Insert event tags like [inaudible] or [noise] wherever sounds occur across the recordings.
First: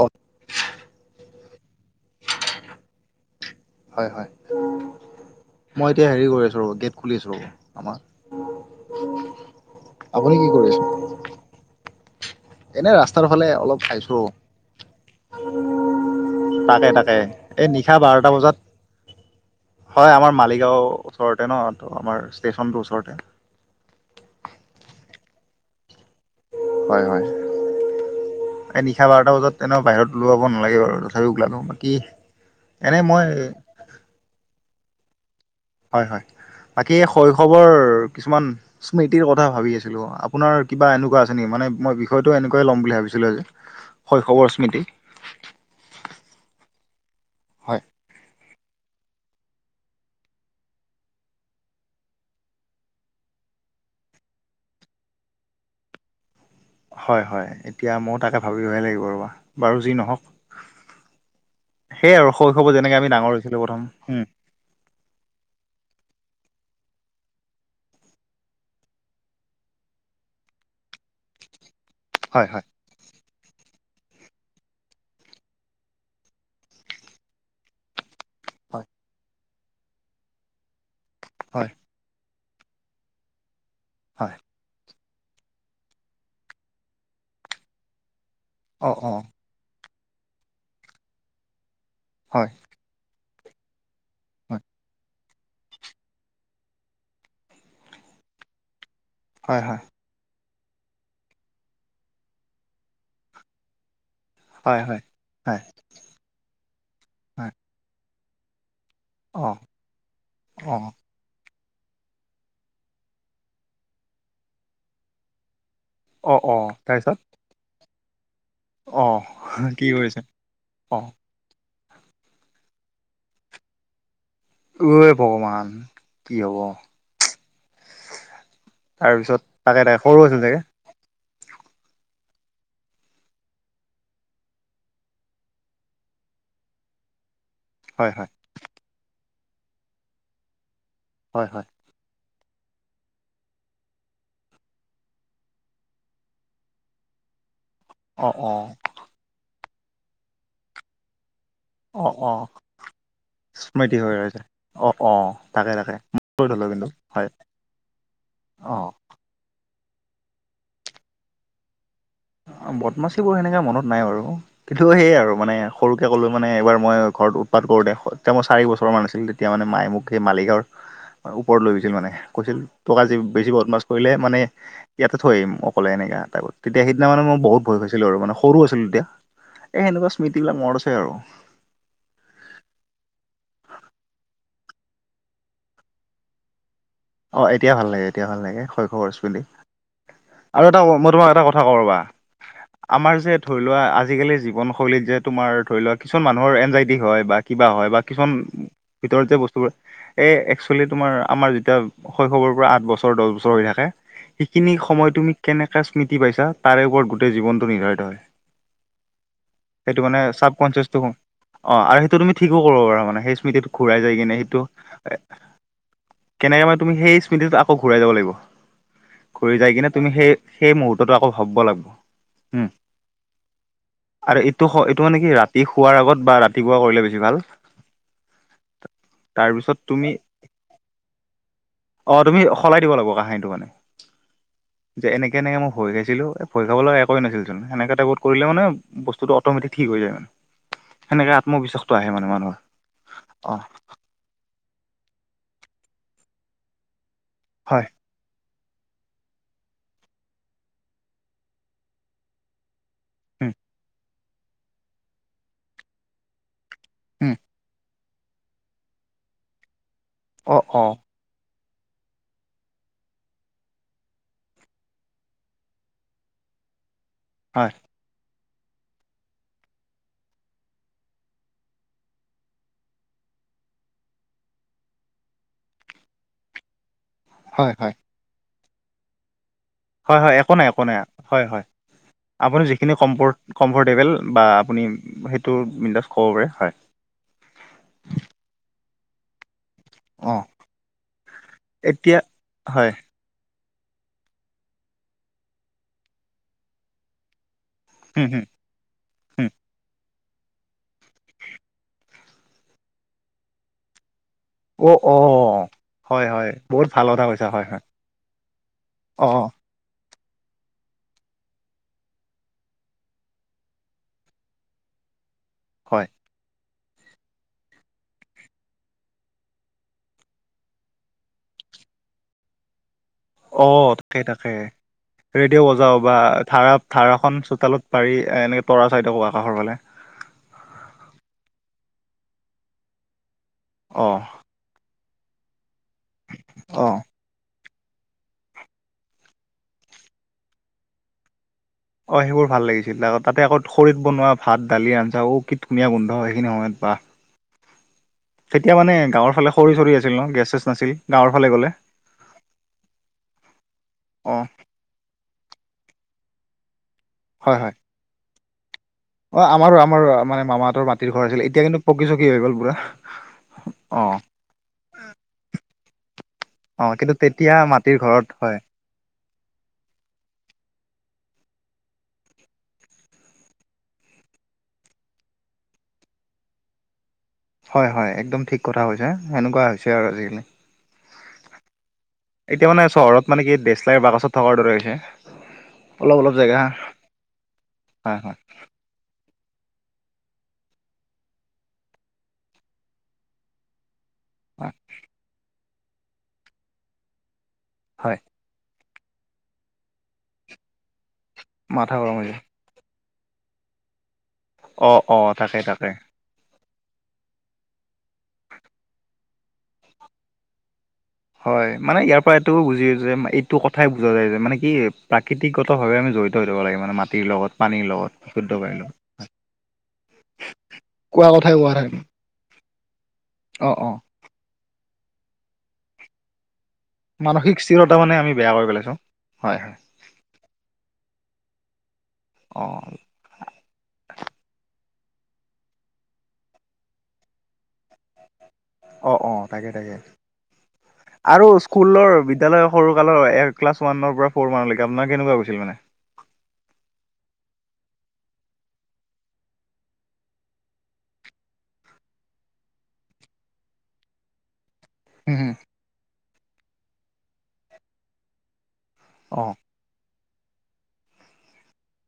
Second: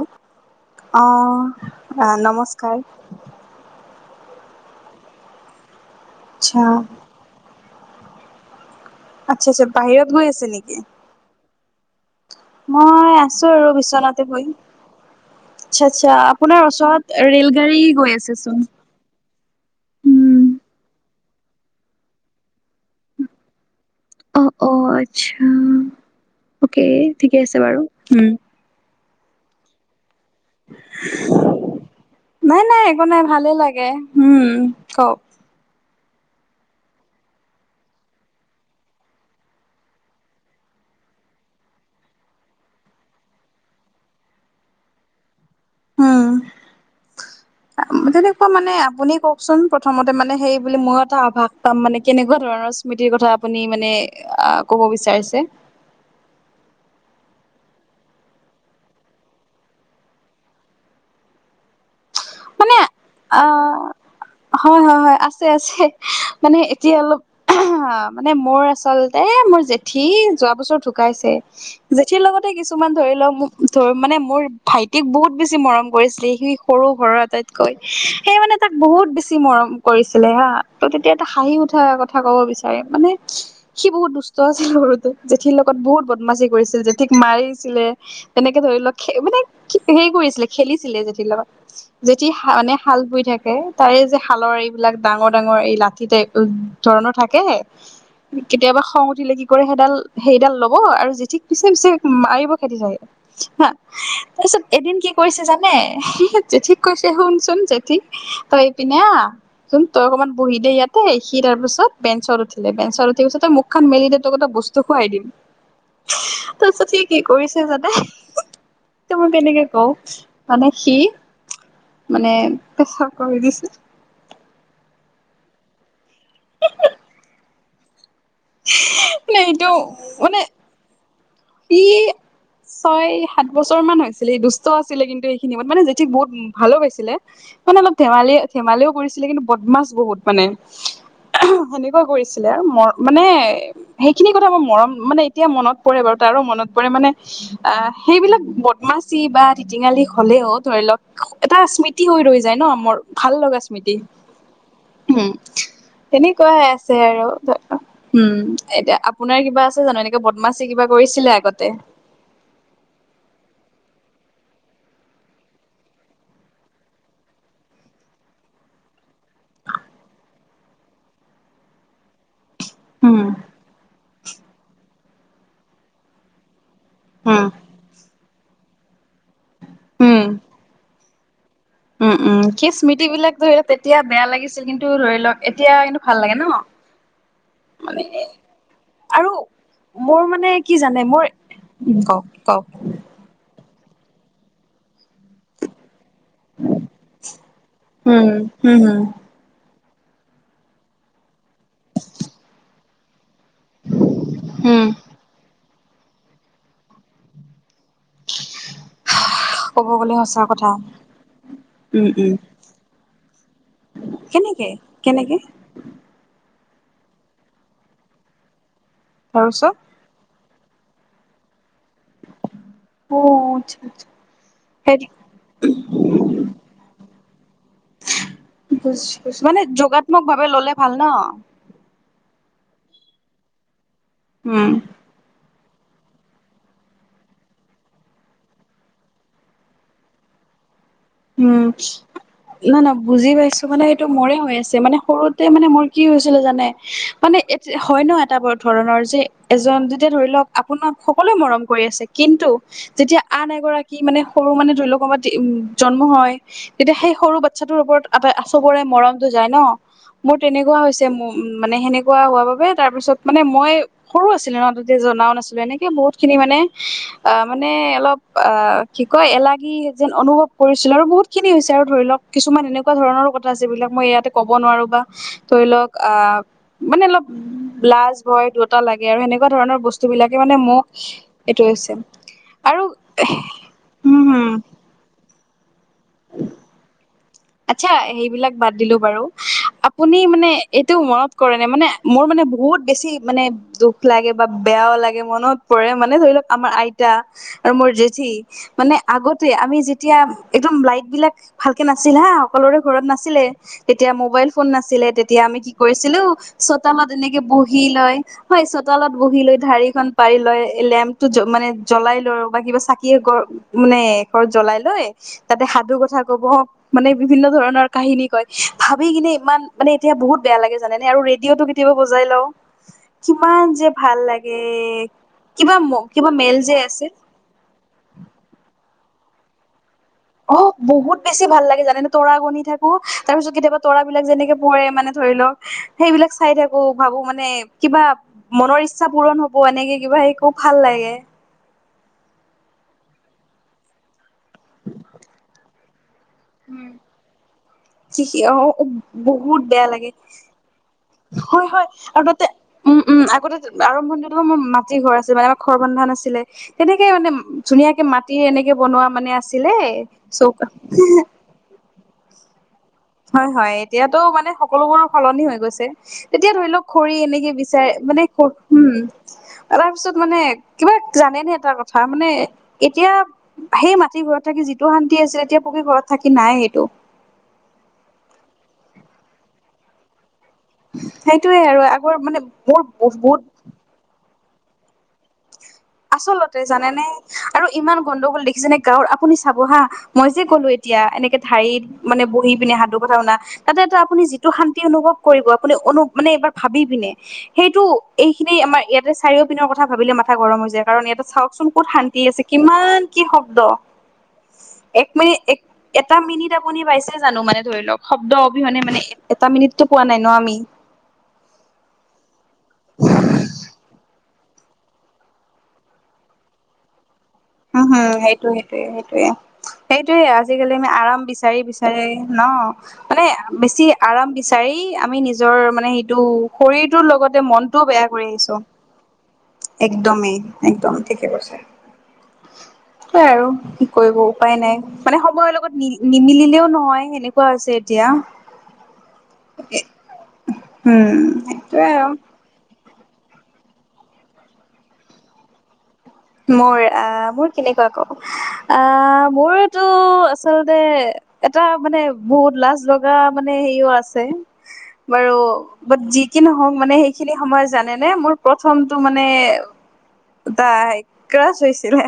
অ অ', নমস্কাৰ। হয় হয়, মই এতিয়া হেৰি কৰি আছোঁ, আচ্ছা ৰ'ব গেট খুলি আছোঁ ৰ'ব আমাৰ। আচ্ছা, আচ্ছা, বাহিৰত গৈ আপুনি আছে কি কৰি নেকি? এনে মই ৰাস্তাৰ ফালে আছোঁ আৰু অলপ চাইছো ৰ'ব। বিছনাতে শুই। আচছা আচ্ছা, আপোনাৰ তাকে তাকে ওচৰত ৰেল এই গাড়ী নিশা গৈ বাৰটা বজাত আছেচোন। হয় আমাৰ মালিগাঁও ওচৰতে ন', ত' আমাৰ ষ্টেচনটো ওচৰতে। অ, অ', আচ্ছা, অকে, হয় হয়। ঠিকে আছে বাৰু উম। এই নিশা বাৰটা বজাত তেওঁনে বাহিৰত ওলাৱাব নালাগে বাৰু, তথাপিও ওলালোঁ বাকী নাই নাই একো এনেই নাই মই ভালে লাগে উম কওঁক। হয় হয়, বাকী শৈশৱৰ কিছুমান স্মৃতিৰ কথা ভাবি আছিলোঁ, আপোনাৰ কিবা এনেকুৱা আছে নেকি, মানে মই বিষয়টো এনেকুৱা ল'ম বুলি ভাবিছিলোঁ আজি। শৈশৱৰ স্মৃতি। উম [unintelligible] তেনেকুৱা মানে আপুনি কওঁকচোন, প্ৰথমতে মানে সেই বুলি ময়ো এটা আভাস পাম, মানে কেনেকুৱা ধৰণৰ। স্মৃতিৰ কথা আপুনি মানে, ক'ব বিচাৰিছে। হয় হয়, এতিয়া ময়ো তাকে ভাবিবহে লাগিব ৰ'বা, বাৰু যি নহওঁক। সেইয়া আৰু, শৈশৱত মানে যেনেকে আমি ডাঙৰ হৈছিলো আহ প্ৰথম, উম। হয়, হয়, হয়, আছে আছে, মানে এতিয়া অলপ মানে মোৰ আচলতে, মোৰ জেঠীৰি যোৱা বছৰ ঢুকাইছে। জেঠীৰ লগতে হয়, হয়, কিছুমান ধৰি লওঁক ধ মানে মোৰ ভাইটিক বহুত বেছি মৰম কৰিছিলে, সি সৰুৰ পৰা আটাইতকৈ। সেই মানে তাক হয়, বহুত বেছি মৰম কৰিছিলে, হা, ত' তেতিয়া এটা হাঁহি হয়, উঠা কথা ক'ব বিচাৰ মানে সি বহুত দুষ্ট হয়, আছিল সৰুতে। জেঠীৰ লগত বহুত বদমাচি কৰিছিল, জেঠীক মাৰিছিলে তেনেকে ধৰি অ', লওঁক অ', মানে হেৰি কৰিছিলে, খেলিছিলে জেঠীৰ লগত। জেঠী হয়, মানে শাল বুই থাকে, তাৰে যে শালৰ হয়, এইবিলাক ডাঙৰ, ডাঙৰ এই লাঠি টাইপ উম ধৰণৰ থাকেহ কেতিয়াবা খং উঠিলে কি হয়, কৰে হয়, সেইডাল সেইডাল ল'ব আৰু জেঠিক পিছে পিছে মাৰিব খেতি থাকে হা তাৰপিছত হয়, এদিন হয়, কি কৰিছে হয়, জানে, জেঠিক কৈছে হয়, শুনচোন জেঠিক তই অ', চোন তই অকমান বহি দে অ', ইয়াতে সি তাৰ পিছত বেঞ্চত উঠিলে, বেঞ্চত উঠি পিছতে মুখখন মেলি দে তিক এটা বস্তু খুৱাই দিম। অ', অ', তাৰপিছত সি কি কৰিছে জানে ত অ', মই কেনেকে কি কও কৰিছে মানে সি অ', মানে পেচা কৰি দিছে। ঐ! ভগৱান কি হ'ব। মানে তাৰপিছত এইটো তাকে তাক সৰু আছিল চাগে? সি ছয়-সাত বছৰ মান হৈছিলে, দুষ্ট আছিলে কিন্তু সেইখিনি সময়ত মানে জেঠিক বহুত ভালো পাইছিলে। মানে অলপ হয়, হয়, ধেমালি ধেমালিও কৰিছিলে কিন্তু বদমাছ বহুত মানে। হয়, হয়, সেনে কৰিছিলে ম মানে সেইখিনি কথা মোৰ মৰম মানে এতিয়া মনত পৰে বাৰু তাৰো মনত পৰে মানে আহ অ', সেইবিলাক অ', বদমাচি বা ধিটিঙালি হ'লেও ধৰি লওক এটা স্মৃতি অ', হৈ ৰৈ অ', যায় ন, মোৰ ভাল লগা স্মৃতি হৈ ৰৈছে অ', অ', উম। তাকে তাকে মনত কৰি থলো তেনেকুৱাহে কিন্তু আছে হয়, আৰু উম অ'। এতিয়া আপোনাৰ কিবা আছে জানো? এনেকে বদমাচী কিবা কৰিছিলে আগতে? বদমাচিবোৰ সেনেকৈ মনত নাই বাৰু। কিন্তু সয়ে আৰু মানে সৰুকে ক'লো মানে এবাৰ মই ঘৰত উৎপাত কৰোতে তেতিয়া মই চাৰি বছৰ মান আছিল তেতিয়া মানে মায়ে মোক সেই মালিকগাঁৱৰ ওপৰত লৈ গৈছিল মানে। কৈছিল তোক উম বেছি বদমাছ কৰিলে মানে ইয়াতে থৈ আহিম অকলে এনেকা টাইপৰ তেতিয়া সি মানে মই উম, বহুত ভয় খাইছিলো আৰু মানে সৰু আছিলো তেতিয়া। এই সেনেকুৱা উম, স্মৃতিবিলাক মৰত আছে আৰু। উম উম সেই স্মৃতি বিলাক ধৰি লওক তেতিয়া বেয়া লাগিছিল, কিন্তু ধৰি লওক এতিয়া কিন্তু ভাল লাগে ন? অ এতিয়া ভাল মানে লাগে, এতিয়া ভাল লাগে, শৈশৱৰ আৰু স্মৃতি। মোৰ মানে আৰু কি এটা জানে মই মোৰ তোমাক এটা কথা ক ৰবা উম, কওক কওক আমাৰ যে ধৰি লোৱা আজিকালি জীৱনশৈলীত যে তোমাৰ ধৰি লোৱা কিছুমান মানুহৰ এনজাইটি হয় বা কিবা হয় বা উম, কিছুমান হম, হম, ভিতৰত যে বস্তুবোৰ এ একচুৱেলি তোমাৰ আমাৰ যেতিয়া শৈশৱৰ পৰা আঠ বছৰ দহ বছৰ হৈ থাকে, সেইখিনি হম, সময় তুমি কেনেকৈ স্মৃতি পাইছা তাৰে ওপৰত গোটেই জীৱনটো নিৰ্ধাৰিত হয়। ক'ব সেইটো গলে মানে সচা কথা। চাবকনচিয়াচটো অ আৰু উম, সেইটো উম, তুমি ঠিকো কৰিব পাৰা মানে, সেই স্মৃতিটো ঘূৰাই যাই কিনে সেইটো কেনেকে কেনেকে কেনেকে মানে তুমি সেই স্মৃতিত আকৌ ঘূৰাই যাব লাগিব, ঘূৰি যাই তাৰপিছত কিনে তুমি সেই সেই মুহুৰ্ততো আকৌ ভাবিব লাগিব উম। অ' আচ্ছা, আচ্ছা। আৰু এইটো এইটো হেৰি মানে কি ৰাতি শোৱাৰ আগত বা ৰাতিপুৱা কৰিলে বেছি ভাল। বুজু মানে তাৰপিছত তুমি যোগাত্মক ভাৱে ললে ভাল ন? অ তুমি সলাই দিব লাগিব কাহিনীটো মানে। উম যে এনেকে এনেকে মই ভয় খাইছিলো, ভয় খাবলৈ একোৱে নাছিলেচোন এনেকে টাইত কৰিলে মানে বস্তুটো অটমেটিক ঠিক হৈ যায় মানে। সেনেকে উম আত্মবিশ্বাসটো আহে মানে মানুহৰ নাই নহ বুজি অ পাইছো মানে মোৰে হৈ আছে, মানে সৰুতে মানে মোৰ কি হৈছিলে জানে মানে এ হয় ন এটা ব ধৰণৰ যে এজন যেতিয়া ধৰি লওক আপোনাক সকলোৱে মৰম কৰি আছে, কিন্তু যেতিয়া আন উম এগৰাকী মানে সৰু মানে ধৰিল [unintelligible] জন্ম হয় তেতিয়া সেই উম সৰু বাচ্ছাটোৰ ওপৰত এটা আচবৰে মৰমটো যায় ন মোৰ অ তেনেকুৱা অ হৈছে উম মানে সেনেকুৱা হোৱা বাবে তাৰ পিছত মানে মই সৰু আছিলে ন তেতিয়া জনাও নাছিলো, এনেকে বহুত খিনি মানে অ মানে হয় অলপ অ কি কয় এলাগী যেন অনুভৱ কৰিছিলো আৰু বহুতখিনি হৈছে আৰু ধৰি লওক কিছুমান এনেকুৱা ধৰণৰো কথা আছে যিবিলাক মই ইয়াতে ক'ব নোৱাৰো বা ধৰি লওক আ, মানে অলপ হয় হয় লাজ ভয় দুটা লাগে আৰু সেনেকুৱা ধৰণৰ বস্তু। হয় হয় বস্তুবিলাকে একো মানে নাই একো মোক নাই হয় হয় এইটো হৈছে। আপুনি আৰু যিখিনি কমফৰ কমফৰ্টেবল উম বা হম আপুনি সেইটো বিন্দাচ ক'ব পাৰে হয়। আচ্ছা সেইবিলাক বাদ দিলোঁ বাৰু, আ আপুনি অ মানে এইটোও মনত কৰেনে মানে এতিয়া মোৰ মানে বহুত হয় বেছি মানে দুখ লাগে বা বেয়াও লাগে, মনত পৰে মানে ধৰি লওক আমাৰ আইতা। আৰু মোৰ হুম জেঠি হুম মানে আগতে হুম আমি যেতিয়া একদম লাইটবিলাক ভাল কে নাছিল হা, সকলোৰে ঘৰত নাছিলে তেতিয়া মোবাইল ফোন অ নাছিলে অ তেতিয়া আমি কি কৰিছিলো, হয় হয় বহুত ভাল চোতালত কথা এনেকে কৈছা হয় হয় বহি লৈ হয়, চোতালত অ বহি লৈ ঢাৰিখন পাৰি লৈ, লেম্পটো জ মানে জ্বলাই লৈ বা কিবা চাকিয়ে ঘ মানে শেষত জ্বলাই লৈ তাতে সাধু হয় কথা ক'ব। মানে বিভিন্ন ধৰণৰ কাহিনী কয়, ভাবি কিনে ইমান মানে এতিয়া বহুত বেয়া লাগে জানেনে আৰু ৰেডিঅ'টো কি টিও বজাই লওঁ। [inaudible] কিমান অ' যে ভাল তাকে তাকে লাগে ৰেডিঅ' কিবা বজাওঁ বা কিবা মেল যে ধাৰা আছে ধাৰাখন চোতালত পাৰি এনেকৈ তৰা চাইড আকৌ আকাশৰ ফালে। অ' বহুত বেছি ভাল লাগে জানেনে, তৰা গনি থাকোঁ তাৰপিছত কেতিয়াবা অ তৰাবিলাক যেনেকে পৰে, মানে ধৰি লওক সেইবিলাক চাই থাকোঁ, অ ভাবোঁ মানে কিবা মনৰ ইচ্ছা পূৰণ হ'ব, এনেকে কিবা হে, খুব ভাল লাগে। অ' সেইবোৰ ভাল লাগিছিল আকৌ তাতে আকৌ খৰিত বনোৱা ভাত, দালি, আঞ্জা ধুমীয়া গোন্ধ হয় সেইখিনি সময়ত বা। কি অ তেতিয়া মানে গাঁৱৰ ফালে বহুত খৰি বেয়া চৰি লাগে আছিল ন' গেছ ছেছ নাছিল। গাঁৱৰ ফালে হয় গ'লে হয়, আৰু তাতে উম, উম, আগতে আৰম্ভণিৰ অ তোমাৰ মা ঘৰ আছিল মানে আমাৰ খৰ বন্ধা নাছিলে, তেনেকে মানে হয় হয় ধুনীয়াকে মাটি এনেকে বনোৱা মানে অ' আছিলে আমাৰো আমাৰো মানে চৌক মামাহঁতৰ মাটিৰ ঘৰ আছিল এতিয়া কিন্তু পকী চকী হৈ গ'ল পুৰা। হয় হয়, অ এতিয়াতো মানে সকলোবোৰ সলনি হৈ গৈছে। তেতিয়া ধৰি অ লওক কিন্তু খৰি এনেকে তেতিয়া বিচাৰে মাটিৰ মানে, ঘৰত হয় উম। তাৰপিছত মানে কিবা জানেনে এটা কথা মানে এতিয়া সেই মাটি ঘৰত থাকি যিটো শান্তি আছিলে, এতিয়া পকী ঘৰত থাকি নাই সেইটো। হয় হয়, একদম ঠিক কথা কৈছে, সেনেকুৱা হৈছে আৰু আজিকালি। সেইটোয়ে আৰু। আগৰ এতিয়া মোৰ মানে চহৰত বহুত মানে কি ডেচলাইৰ বাকছত থকাৰ দৰে হৈছে। অলপ অলপ আচলতে জেগা জানেনে, আৰু ইমান হয় হয় গণ্ডগোল দেখিছে নে? গাঁৱৰ আপুনি চাব হা, মই যে ক'লো এতিয়া এনেকে ঢাৰিত মানে বহি পিনে সাধু কথা শুনা তাতে এটা আপুনি যিটো হয় শান্তি অনুভৱ কৰিব আপুনি অনু মানে এইবাৰ ভাবি পিনে সেইটো হয় এই খিনি আমাৰ ইয়াতে চাৰিও পিনৰ কথা ভাবিলে মাথা গৰম হৈ যায় কাৰ ইয়াতে চাওকচোন ক'ত মাথা গৰম শান্তি হৈ যায়। আছে কিমান কি শব্দ, অ', এক অ', মিনিট তাকে এক তাকে। এ এটা মিনিট আপুনি পাইছে জানো মানে ধৰি লওক শব্দ অবিহনে, মানে এটা মিনিটতো পোৱা নাই ন' আমি। হয় মানে ইয়াৰপৰা এইটো বুজি যে, এইটো কথাই বুজা যায় যে মানে কি প্ৰাকৃত তিকগতভাৱে আমি জড়িত থাকিব লাগ মানে মাটিৰ লগত। পানীৰ উম, লগত, হুম, সেইটো, বিশুদ্ধ পানীৰ সেইটোয়ে, লগত। সেইটোয়ে। সেইটোয়ে আজিকালি আমি আৰাম কোৱা কথাই বিচাৰি কোৱা কথাই। বিচাৰি ন' মানে অ', বেছি অ', আৰাম বি চাৰি আমি নিজৰ মানে সেইটো শৰীৰটোৰ লগতে মানসিক মনটোও স্থিৰতা বেয়া মানে কৰি আমি আহিছোঁ। পেলাইছোঁ। হয় হয়। একদমেই, একদম ঠিকে কৈছে। অ'। সেয়া আৰু কি কৰিব উপায় নাই, মানে সময়ৰ লগত নি নিমিলিলেও নহয় সেনেকুৱা হৈছে এতিয়া। অ', অ' তাকে তাকে। উম আৰু সেইটোয়ে আৰু স্কুলৰ বি এতিয়ালৈ সৰুকালৰ এক ওৱান পৰা ফ'ৰ মানলৈকে আপোনাৰ কেনেকুৱা গৈছিল মানে। মোৰ আহ মোৰ কেনেকুৱা কওঁ আহ মোৰতটো আচলতে এটা মানে বহুত লাজ লগা মানে হেৰিও আছে। বাৰু হ'ম। বাট যি কি নহওক মানে সেইখিনি সময় জানেনে নে মোৰ প্ৰথমটো মানে অ', ত ক্ৰাছ হৈছিলে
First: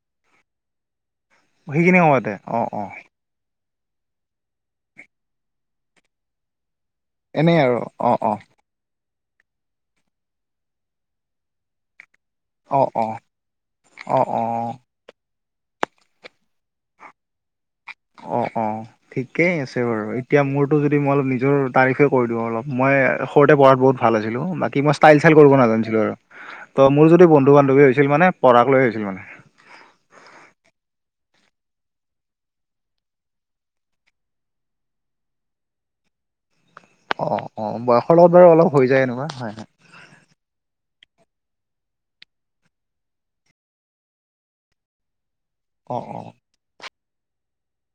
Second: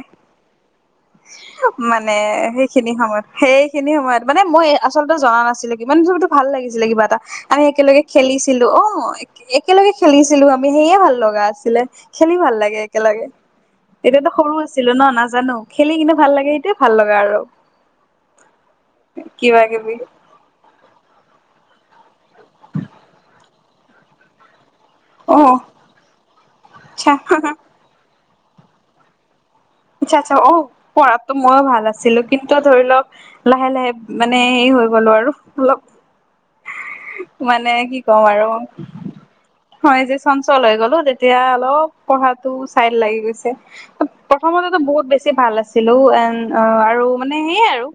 সেইখিনি মানে সময়তে অ', সেইখিনি অ', সময়ত সেইখিনি সময়ত মানে মই আচলতে জনা নাছিলে কিমান বো ভাল লাগিছিলে কিবা এটা। এনেই আমি আৰু একেলগে অ', অ', খেলিছিলোঁ অ', একেলগে খেলিছিলোঁ আমি সেয়ে ভাল লগা আছিলে। খেলি ভাল লাগে অ', অ', একেলগে। অ', এতিয়াতো সৰু অ'। আছিলো ন নাজানো খেলি কিন্তু ভাল লাগে সেইটোৱে ভাল লগা আৰু। অ', অ', ঠিকেই কিবা আছে কিবি বাৰু। এতিয়া মোৰটো যদি মই অলপ নিজৰ তাৰিফে কৰি দিওঁ অলপ মই সৰুতে পঢ়াত বহুত ভাল আছিলোঁ বাকী মই টাইল অ চাইল কৰিব নাজানছিলোঁ আৰু তো মোৰ আচ্ছা যদি বন্ধু বান্ধৱী হৈছিল মানে পঢ়াক লৈ হৈছিল মানে। আচ্ছা, আচ্ছা অ পঢ়াতটো ময়ো ভাল আছিলোঁ কিন্তু ধৰি লওক লাহে লাহে মানে হে হৈ গ'লো আৰু অলপ অ', মানে অ', কি বয়সৰ ক'ম লগত আৰু বাৰু অলপ হৈ যায় এনেকুৱা হয়ে হয়। হয় যে চঞ্চল হৈ গলোঁ তেতিয়া অলপ পঢ়াটো চাইত লাগি গৈছে। অসমতে বহুত বেছি ভাল আছিলো অ অ এন আৰু মানে সেইয়াই আৰু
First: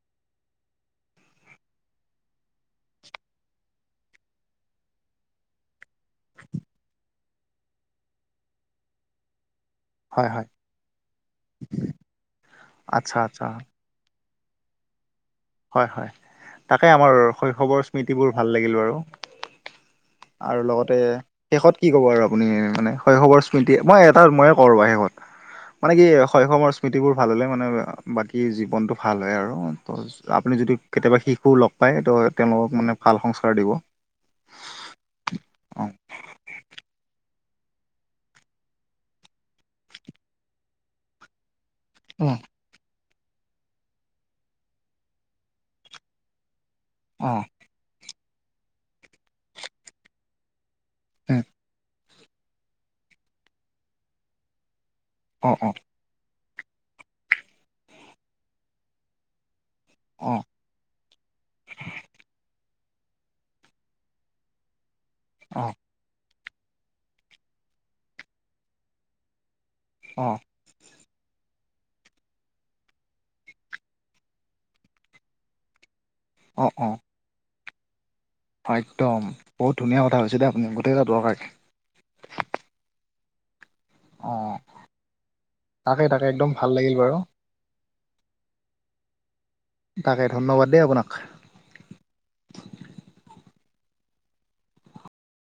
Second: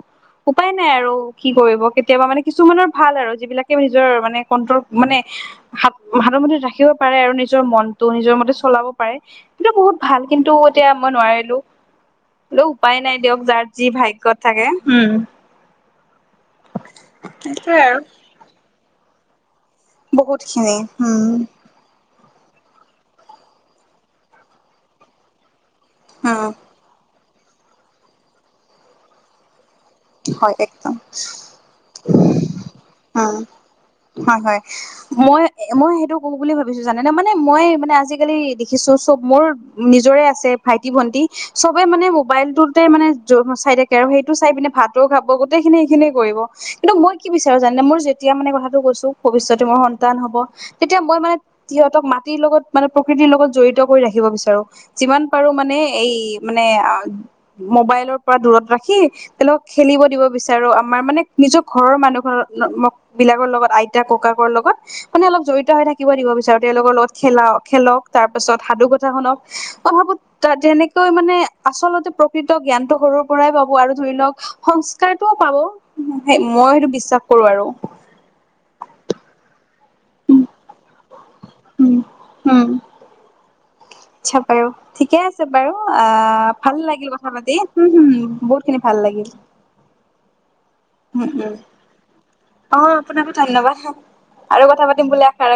উপায় নাই আৰু কি কৰিব কেতিয়াবা মানে কিছুমানৰ ভাল আৰু যিবিলাকে নিজৰ মানে কন্ট্ৰল মানে হাত হাতৰ মতে ৰাখিব পাৰে আৰু নিজৰ মনটো নিজৰ মতে চলাব পাৰে কিন্তু বহুত ভাল হয় হয় কিন্তু এতিয়া মই নোৱাৰিলো বোলে উপায় নাই আচ্ছা দিয়ক আচ্ছা যাৰ যি ভাগ্যত থাকে উম। হয়, হয় তাকে আমাৰ সেইটোৱে শৈশৱৰ আৰু স্মৃতিবোৰ ভাল লাগিল আৰু। বহুত আৰু খিনি লগতে উম শেষত কি ক'ব আৰু আপুনি মানে শৈশৱৰ স্মৃতি মই এটা মই কো ৰৱ শেষত। মানে কি উম শৈশৱৰ স্মৃতিবোৰ ভাল হ'লে মানে বাকী জীৱনটো ভাল হয় আৰু ত'। আপুনি হয় যদি একদম কেতিয়াবা শিশু লগ পায় তো তেওঁলোকক মানে ভাল সংস্কাৰ উম দিব। হয়, হয়। মই মই সেইটো কো বুলি ভাবিছোঁ জানে ন মানে মই মানে আজিকালি দেখিছো চব মোৰ নিজৰে আছে ভাইটি ভণ্টি চবে মানে উম মোবাইলটোতে মানে চাই থাকে আৰু সেইটো চাই পিনে ভাত খাব গোটেই খিনি এইখিনিয়ে কৰিব কিন্তু মই কি অ বিচাৰোঁ জানে মোৰ যেতিয়া মানে কথাটো কৈছোঁ ভৱিষ্যতে মোৰ সন্তান হ'ব তেতিয়া মই মানে উম সিহঁতক মাটিৰ লগত মানে প্ৰকৃতিৰ লগত জড়িত কৰি ৰাখিব বিচাৰোঁ। যিমান পাৰো অ অ মানে এই মানে মোবাইলৰ পৰা দূৰত ৰাখি তেওঁলোক খেলিব দিব অ বিচাৰোঁ আমাৰ মানে নিজৰ ঘৰৰ মানুহ ঘ বিলাকৰ লগত আইতা ককাকৰ লগত মানে অলপ অ জড়িত হৈ থাকে শিকিব দিব বিচাৰোঁ তেওঁলোকৰ লগত খেলা খেলক তাৰ পাছত সাধু কথা শুনক মই অ'। যেনেকৈ মানে আচলতে প্ৰকৃত জ্ঞানটো সৰুৰ পৰাই পাব আৰু ধৰি লওক সংস্কাৰটোও পাব মই অ অ সেইটো বিশ্বাস কৰো আৰু। একদম বহুত ধুনীয়া কথা হৈছে দেই আপুনি গোটে কেইটা দৰকাৰী। হম, উম। অ আচ্ছা বাৰু ঠিকে আছে বাৰু, তাকে তাকে আহ একদম ভাল লাগিল বাৰু কথা পাতি। উম, হুম হু বহুত খিনি ভাল লাগিল। তাকে ধন্যবাদ দেই আপোনাক। উম উম অ', আপোনাকো ধন্যবাদ আৰু কথা পাতিম বুলি আশা ৰাখি